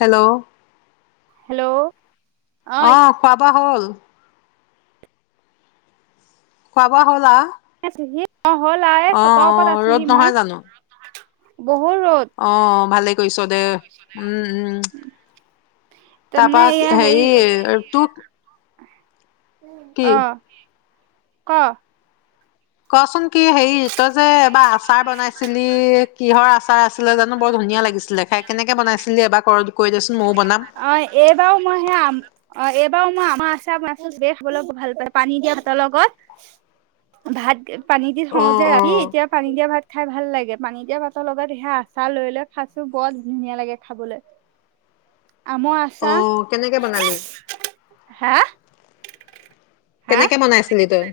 Hello hello অ কোৱা পোৱা হ'ল খোৱা বোৱা হ'ল আৱ এ ছিজি [unintelligible] অ হ'ল আৱ এই চতৰ অ ওপৰত আছোহি মই ৰ'দ নহয় জানো বহুত আহ ভালেই কৰিছ দে উম উম তাৰমানে তাপা এয়া হেৰি তো আহ ক কচোন কি হেৰি তই যে এবাৰ আছ আচাৰ বনাইছিলি কিহৰ আচ আচাৰ আছিলে জানো বৰ ধুনীয়া লাগিছিলে খাই কেনেকে বনাইছিলি এবাৰ ক কেনেকে বনাইছিলি এইবাও মই হে আম এই বাৰু মই আমাৰ আচাৰ বনাইছিলো খাবলৈ বহুত ভাল পায় পানী দিয়া ভাতৰ লগত ভাত পানী দি অ খাওঁ যে অ ৰাতি এতিয়া পানী দিয়া ভাত খাই ভাল লাগে পানী দিয়া ভাতৰ লগত সেয়া আচাৰ লৈ লৈ খাইছো বৰ ধুনীয়া লাগে খাবলৈ আমৰ আচাৰ আহ কেনেকে বনালি হা হা কেনেকে বনাইছিলি তই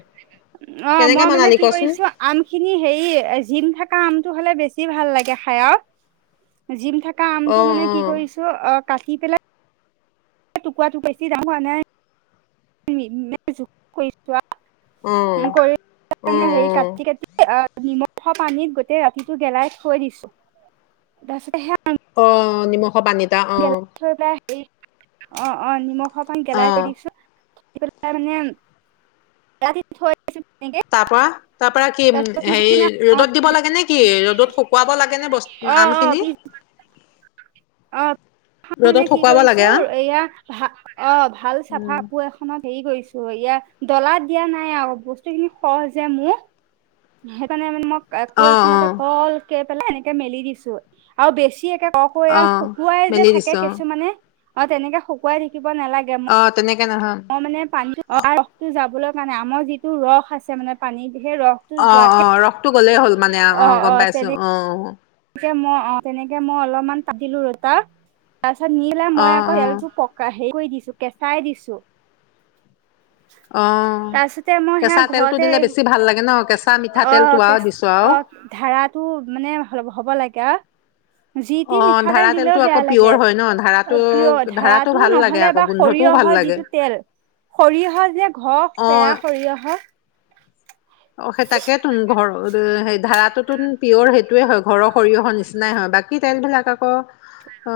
অ কেনেকে মই মানে বনালি কি কচোন কৰিছো আম খিনি হেৰি জিম থাক কামটো হ'লে বেছি ভাল লাগে খাই আৰু জিম থা অ অ কামটো মানে কি কৰিছ অ কাটি পেলাই টুকুৰা টুকুৰি [unintelligible] ডাঙৰ নাই কৰিছোঁ অ কৰি অ কিনে হেই কাটি কাটি আ নিমখ খোৱা পানীত গোতেই ৰাতিটো গেলাই থৈ দিছো তাৰপিছত সেয়া অ অ নিমখ পানীত অ থৈ পেলাই এই অ অ নিমখ অকমান অ গেলাই থৈ দিছোঁ হেৰী কৰি পেলাই মানে ৰাতি থৈ দিছো তেনেকে তাৰ পৰা তাৰ পৰা কি তাৰপিছত হেৰি পিছদিনা ৰ'দত দিব লাগে নে কি ৰ'দত শুকুৱাব লাগে নে বস্তু অ অ আমখিনি পিছ অ ৰ'দত মানে কি শুকুৱাব কৰিছো লাগে আ এয়া ভা অ ভাল চাফা উম কো এখনত হেৰি কৰিছো এয়া ডলাত দিয়া নাই আৰু বস্তু খিনি সহজে মোৰ সেইকাৰণে মানে মই কাপোৰ অ অ এখনতে কল কে পেলাই এনেকে মেলি দিছো আৰু বেছি একে অ খখৈয়া শুকুৱাই যে মেলি থাকে দিছো অ কিছুমানে অ তেনেকে শুকুৱাই থাকি দিব নালাগে মই অ তেনেকে নহয় অ মানে পানী অ ৰসটো যাবলৈ মানে আমাৰ যিটো ৰস আছে মানে পানীত সেই ৰসটো অ অ যোৱাকে ৰসটো গ'লেই হ'ল মানে অ গম পাইছো অ মই অ তেনেকে মই অলপমান তা দিলো আৰু তাৰ তাৰ পিছত নিলে অ মই আকৌ অ তেলটো পকাই হেৰি কৰি দিছো কেঁচাই দিছো অঁ তাৰপিছতে মই সেয়া কেঁচা তেলটো ঘৰতে দিলে বেছি ভাল লাগে ন কেঁচা অ মিঠাতেলটো আৰু কেচ দিছোঁ আৰু অ ধাৰাটো মানে হ'ব লাগে আও যি অ টি মিঠাতেল ধাৰা তেলটো দিলেও আকৌ বেয়া পিয়ৰ লাগে হয় ন ধাৰাটো পিয় ধাৰাটো ধৰাটো ভাল লাগে নহলে আকৌ বা গোন্ধটোও ভাল সৰিয়হৰ লাগে যিটো তেল সৰিয়হ যে ঘ অ পেৰা সৰিয়হ অ সেই তাকে তুম ঘৰ হেৰি ধাৰাটোতো পিয়'ৰ সেইটোৱেই হয় ঘৰৰ সৰিয়হৰ নিচিনাই হয় বাকী তেলবিলাক আকৌ অ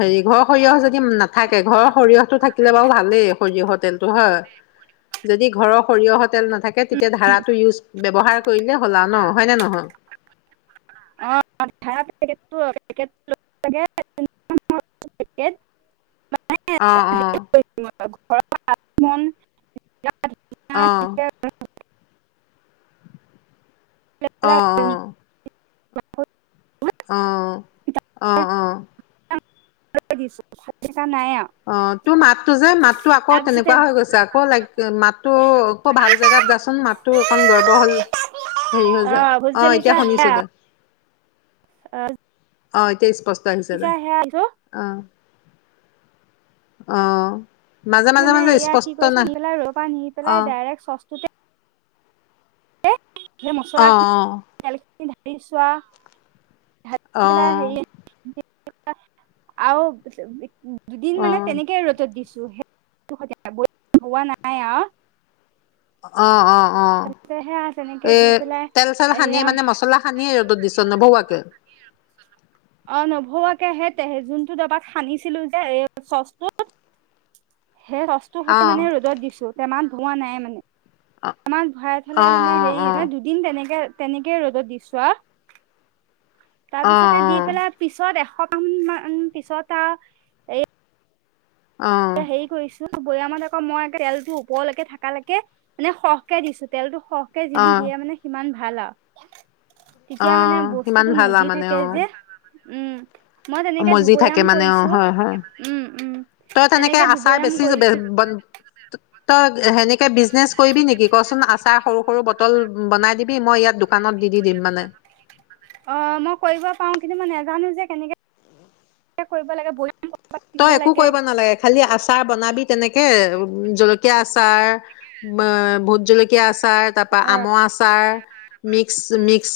হেৰি ঘৰ সৰিয়হ যদি নাথাকে ঘৰৰ সৰিয়হ টো থাকিলে বাৰু ভালেই সৰিয়হ টেলটো হয় যদি ঘৰৰ সৰিয়হ টেল নাথাকে তেতিয়া ধাৰা টো ইউজ ব্যয়ৱহাৰ কৰিলে হ'ল আৰু ন হয়নে নহয়? অ [unintelligible] অ অ ঘৰৰ আগমন অ [unintelligible] অ অ বত অ অ অ [unintelligible] নাই আও অ তোৰ মাত যে মাততোযে, মাততোযে আকৌ তেনেকুৱা হৈ গৈছে, আকৌ লাইক মাততো আকৌ, ভাল জেগাত যাচোন মাততো অকণ গৰবৰ হ'ল হেৰি হৈ যায় অ, এতিয়া শুনিছো দে। অ'! অ' এতিয়া স্পষ্ট আহিছে দে, অ অ'হ। মানে এয়া কি কৈছো নি পেলাই ঘৰৰ পৰা নি অ পেলাই, ডাইৰেক্ট চচতুতে এ অ মছলািনি তে ধৰিছোৱা অ পেলাই হেৰি আৰু দুদিন অ অ মানে তেনেকে ৰ'দত দি হোৱা নাই অ'হ অ' অ' অঁ সেয়া তেনেকে এই দি পেলাই তেল চেল সানিয়ে, এয়া মানে মছলা সানিয়েই ৰ'দত দিছোঁ ন নবহোৱাকে। অ নভৰোৱাকেহে তেহে যোনটো দবাত খান্দিছিলোঁ যে এই চ'চটোত। সেই ৰসটো অ সেইটো মানে ৰ'দত দিছো টেমাত ধোওৱা নাই মানে। অ আমাক ভৰাই অ থালে অ মানে হেৰি, অ নে দুদিন তেনেকে। তেনেকে ৰ'দত দিছো আৰু অ' অ'। পিছত এশ গ্ৰাম মান পিছত আৰু এ অ অ এ হেৰি কৰিছোঁ। বৈয়ামত আকৌ মই তেল ওপৰলৈকে থাকালৈকে মানে সৰহকে দিছোঁ তেলতটো। সৰহকে অ যিমান দিয়ে মানে সিমান ভাল আৰু। অ তেতিয়া মানে সিমান বস্তুটো ভাল আৰু মজি মানে অ থাকে যে উম। মই তেনেকে মজি থাকে দুবৈয়াম মানে অ কৰিছোঁ উম। উম। সেই আচাৰ দুবৈয়াম বেছি কৰিছো সেনেকে [inaudible] বিজনেছ কৰিবি নেকি ক ছোন? আচাৰ সৰু সৰু ব পটল বনাই দিবি, মই ইয়াত দোকানত দি দি দিম মানে। অ মই কৰিব পাৰো কিন্তু মই নাজানো যে কেনেকে কৰিব লাগে? তই কিনিব একো লাগে কৰিব নালাগে খালি আচাৰ বনাবি তেনেকে উ জলকীয়া আচাৰ ভোট জলকীয়া আচাৰ তাৰপা আমৰ আচাৰ মিক্স মিক্স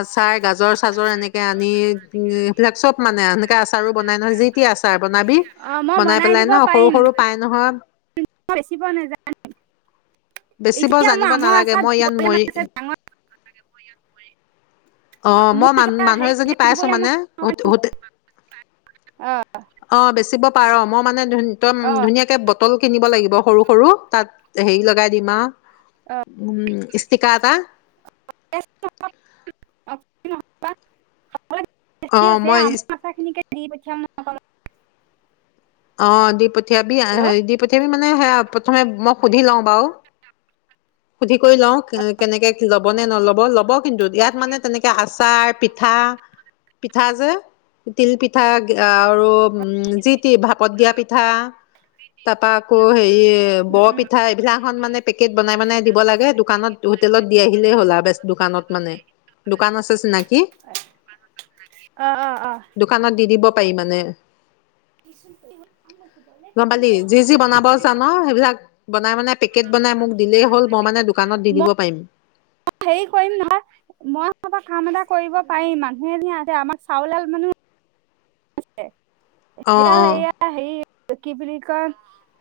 আচাৰ গাজৰ চাজৰ এনেকে আনি উম এইবিলাক চব মানে আচাৰ বনাই যি তি আ চাৰ বনাবি অ মই বনাই পেলাই দিব ন সৰু পাৰিম সৰু পাই নহয় মই বেচিব নাযায় বেছি বৰ এতিয়া মই জানিব আমৰ নালাগে আচাৰ মই ইয়াত দুবৈয়াম মৰি আছে ডাঙৰ আহ মোৰ মই মান এতিয়া মানুহ হেৰি এজনী সেই পাই আছো দুবৈয়ামত মানে হোট অ বেচিব পাৰ মই মানে ধুনম ধুনীয়াকে পটল কিনিব লাগিব সৰু সৰু তাত হেৰি লগাই দিম আৰু উম ইস্তিকা এটা অ মই আমাৰ আথা খিনিকে দি পঠ ন অ হেল্ল' দিপথিয়বী-দিপথিয়াবি মানে সেয়া প্ৰথমে মই সুধি লওঁ বাৰু হোধি লওঁ কেনেকে ল'ব নে নল'ব ব ল'বক কিন্তু ইয়াত মানে তেনেকে আচাৰ পিঠা পিঠা যে তিল পিঠা আৰু উম যি ভাপত দিয়া পিঠা তাৰ পৰাা আকৌ হেৰি উম বৰ উম পিঠা এইবিলাক এখন মানে পেকেট বনাই মানে লাগে দোকানত হোটেলত দি আহিলে হ'ল আ দোকান আছে চিনাকি অ অ অ দোকানত কিনিব পাৰি মানে ভাং গছে দলে ত গম নি পালি আ যি যি বনাব [unintelligible] জান সেইবিলাক বনাই মানে পেকেট বনাই মোক দিলেই হ'ল মানে দোকানত দি দিব পাৰিম হে কৰিম নহয় মই কাম ক এটা কৰিব পাৰি মানুহেতে আমাৰ চাউলাল মানুহ [unintelligible] অ নিশয় গাল অ এইয়া সেই কি বুলি কাৰণ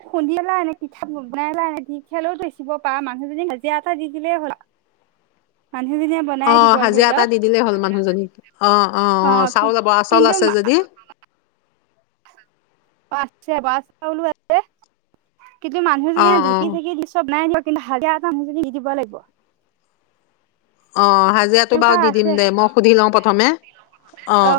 খুন্দি লা এনে পিঠা বনাই লা এনে দি খাললেও ধৈ চিব পাৰ মানুহজনী হাজৰা এটা দি দিলেই হ'ল। মানুহজনীয়ে অ বনাই দিব ধৰি হাজিৰা ল এটা দি দিলেই হ'ল মানুহজনীক অ অ অ কি চাউল যাব চাউল কিন্তু আছে যদি অ আছে বাছ চাউললো আছে। কিন্তু অ মানুহজননে অ ঢেকি -চেকি দি চব নাইিয়ক কিন্তু হালিয়া তামোলখিনি দি দিব লাগিব। অঁ হাজিৰাটো বাৰু তেনেকুৱা দি দিম আছে দে মই সুধি লওঁ প্ৰথমে অঁ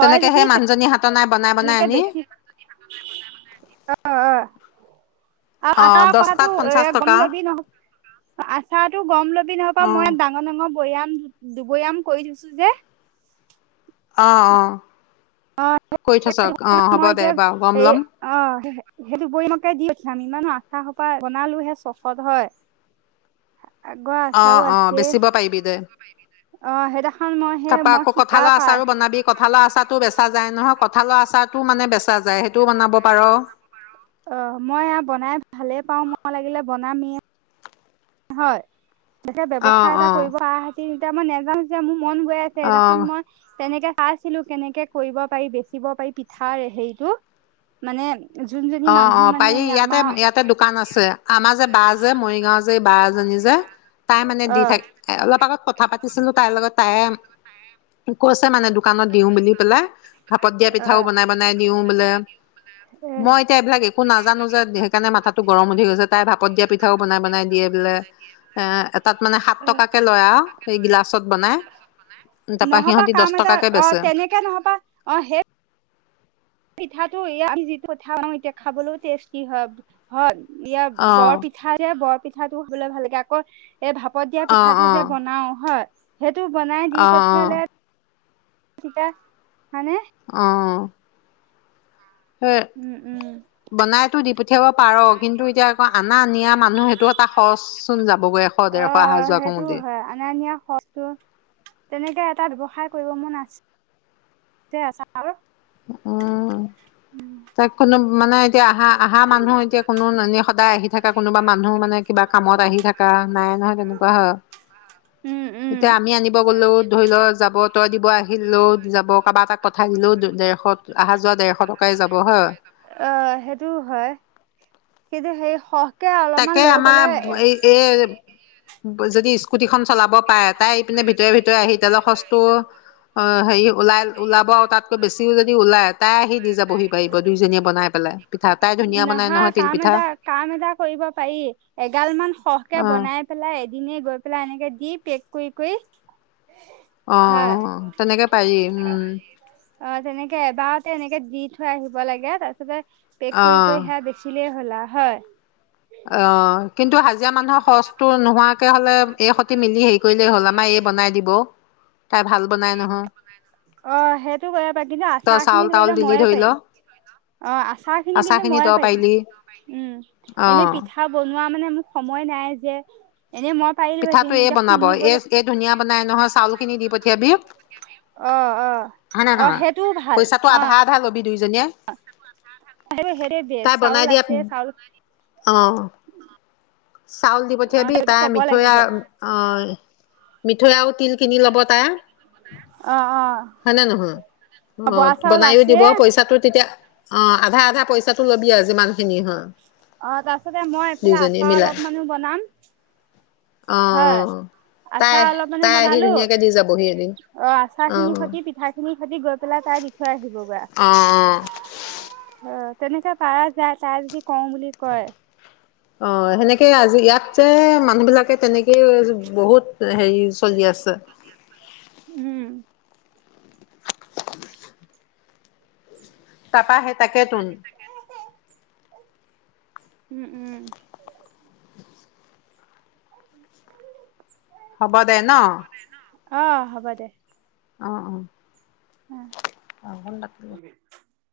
তেনেকৈ সেই মানুহজনী হাত নাই বনাই বনাই এনেকে আনি বেছি অ আহ আৰু অ আচাৰ কথাাতটো দহটাত পঞ্চাশ এ গম টকা লবি নহ আচাৰো গম লবি নহব অ মই ডাঙৰ ডাঙৰ বৈয়াম দুবৈয়াম কৰি দিছো যে আহ অ অ মই কৰি [unintelligible] থৈছ অ হ'ব দে এতিয়া বাৰু গম ল'ম অ সেইটো বৈমকে দি উঠিয়ামি পিঠা সোপাই বনালো হে চখত হয়। আগৰ অ আচাৰো অ আছে বেচিব পাৰিবি দেই অ', সেইদিনাখন মই সেই তাৰাপা মই আকৌ শিকা কঠালৰ পা আচাৰো বনাবি কঁঠালৰ আচাৰো বেচ চা যায় নহয় কঁঠালৰ আচাৰটো মানে বেচা যায় সেইটোও বনাব পাৰ অ মই আৰু বনাই ভালেই পাও মই লাগিলে বনামেই হয় তেনেকে অ ব্যৱসায় এটা কৰিব পৰা হ'লে তিনিট মান নাযাওঁ যে ম মন গৈ আছে অ এেইনাখন মই তেনেকে খাইছিলো কেনেকে কৰিব পাৰি বেচিব পাৰি পিঠাৰে হেৰিতটো মানে যোনজনী অ মানুহ অ মানে পাৰি এই ইয়াতে আমাৰ ইয়াতে দোকান আছে আমাৰ যে বাহ যে মৰিগাঁও যে বাজনী যে তাই মানে দি অ'। থাক অলপ আগত কথা পাতি ছিলো তাইৰ লগত তাইে কৈছে মানে দোকানত দিওঁ বুলি পেলাই ভাপত দিয়া পিঠাও আহ বনাই বনাই দিওঁ বোলে আহ মই এতিয়া এইবিলাক একো নাজানো যে সেইকাৰণে মাথাাতটো গৰম উঠি গৈছে তাই ভাপত দিয়া পিঠাও বনাই বনাই দিয়ে বোলে এ এটাত মানে সাত আহ টকাকে লয় আৰু সেই গিলাচত বনাই তাৰপা নহবা সিহতি দহ টকাকে বেচে হে পিঠাটোঠা এতিয়া খাবলৈও টেষ্টি হয় হয় ইয়া অ বৰ পিঠা যে বৰ পিঠাটো খাবলৈ ভাল লাগে আকৌ এই ভাপত দিয়া অ পিঠাটো, অ যে বনাও হয়। সেইটো বনাই দি অ পঠিয়ালে ঠিকে মানে আহ হ উম উম বনাইো দি পঠিয়াবা পাৰ কিন্তু এতিয়া আকৌ অনা নিয়া মানুহ সেইটো এটা খৰচ চোন যাবগৈ এশ ডেৰশ অহাৰ যোৱা কৰোতে তেনেকৈ এটা ব্যৱসায়ৰ কৰিব মন আছিল তে আছা উম ত একো ন মানে এতিয়া অঁহা আহা মানুহ এতিয়া কোনো এনে সদায় আহি থকা কোনোবা মানুহ মানে কিবা কামত আহি থকা নাই নহয় তেনেকুৱা হয় উম উম এতিয়া আমি আনিব গলো ধৰি লও যাব তই দিব আহিলো যাব কাৰোবাক এটা তাক পঠাই দিলো দে অহা যোৱা দেৰশ টকাই যাব হয় সেই যে সেই অলপমান তাকে লৈ গ'লে আমাৰ এই এ যদি স্কুটিখন চলাব পায়ে, তাই ইপিনে ভিতৰৰে ভিতৰে আহি তেলৰ খৰচ টো অঁ'- হেৰি, ওলাই ওলাব তাতকৈ বেছিও যদি ওলাই তাই আহি দিয যাবহি পাৰিব, দুইজনীয়ে বনাই পেলাই পিঠা। তাই ধুনীয়া বনাই নহা নহয় তিল কাম পিঠা এটা কাম এটা কৰিব পাৰি এগাল মান সৰহকৈ অ বনাই পেলাই এ এদিনে গৈ পেলাই এনেকৈ দি পেক কই কই অঁ' অঁ', তেনেকৈ পাৰি। উম তেনেকৈ দি থৈ থৈ আহিব লাগে, তাপিছতে পেক কই অ কই হেয়া বেচিলে হ হ'ল আৰি হয়। অঁ', কিন্তু হাজিৰা মানুহৰ খৰচটো নোহোৱাকৈও কে হ'লে এ খতি মিলি হেই কৰিলে হ'ল, আমাৰ এ বনাই দিব, খাই ভাল এ [unintelligible] বনাই নহয়, অঁ', হেটো কৰিব পাৰি কিন্তু তই আচাৰখিনি চাউল ধৰি তাউল ল' দিলি ময়ে ধৰি ল পাৰিম। [unintelligible] অঁ আচাৰ খিনি কিন্তু ময়ে পাৰিম। আচাৰ খিনি তয়ে পাৰিবি। উম এনে অ', পিঠা বনোৱা বনোৱা মানে মোৰ সময় নাই যে এনে মই পাৰিলোহেঁতেন পিঠাটো এ এতিয়া বনাব। এ শুনিবলৈ এ ধুনীয়া বনাই নহয়, চাউল খিনি দি পঠিয়াবি অঁ' অঁ', হয় নে অঁ' নহয় হেইটোও ভাল পইচাটো আধা অঁ' আধা ল'বি দুইজনীয়ে, সেইটোৱে বেচ তাই বনাই চাউল দিয়াত, আছে চাউল অঁ' চাউল দি অ পঠিয়াবি সেইটো তাই ক'ব মিঠৈ লাগিব আওঁ অঁ' মিঠৈ আৰু তিল কিনি ল'ব তাই অ' অ' হয় নে নহয়। অ' বৰা চাউল বনাইো আছে দিব পইচাটো তেতিয়া অ', আধা-আধা পইচাটো ল'বি আও, যিমান খিনি হয় অ', তাৰপিছতে মই এইফালে দুইজনীয়ে আচাৰ মিলাই অলপমানানো বনাম হয়, অ' তাই আচাৰ অলপমানো তাই আহি বনালো। ধুনীয়াকে দি যাবহি এদিন অ' আচাৰ খিনিৰ অ' সতি, পিঠা খিনিৰ সতি গৈ পেলাই তাই দি থৈ আহিব গৈ আও অ' তেনেকে পাৰা যায়, তাই যদি কওঁ বুলি কয় অ', সেনেকে আজি, ইয়াত যে মানুহ বিলাকে তেনেকে বহুত হেৰি চলি আছে। উম তাপা হে তাকেতোন উম উম [unintelligible] হ'ব দে ন অ হ'ব দে অ' অ' উম [unintelligible]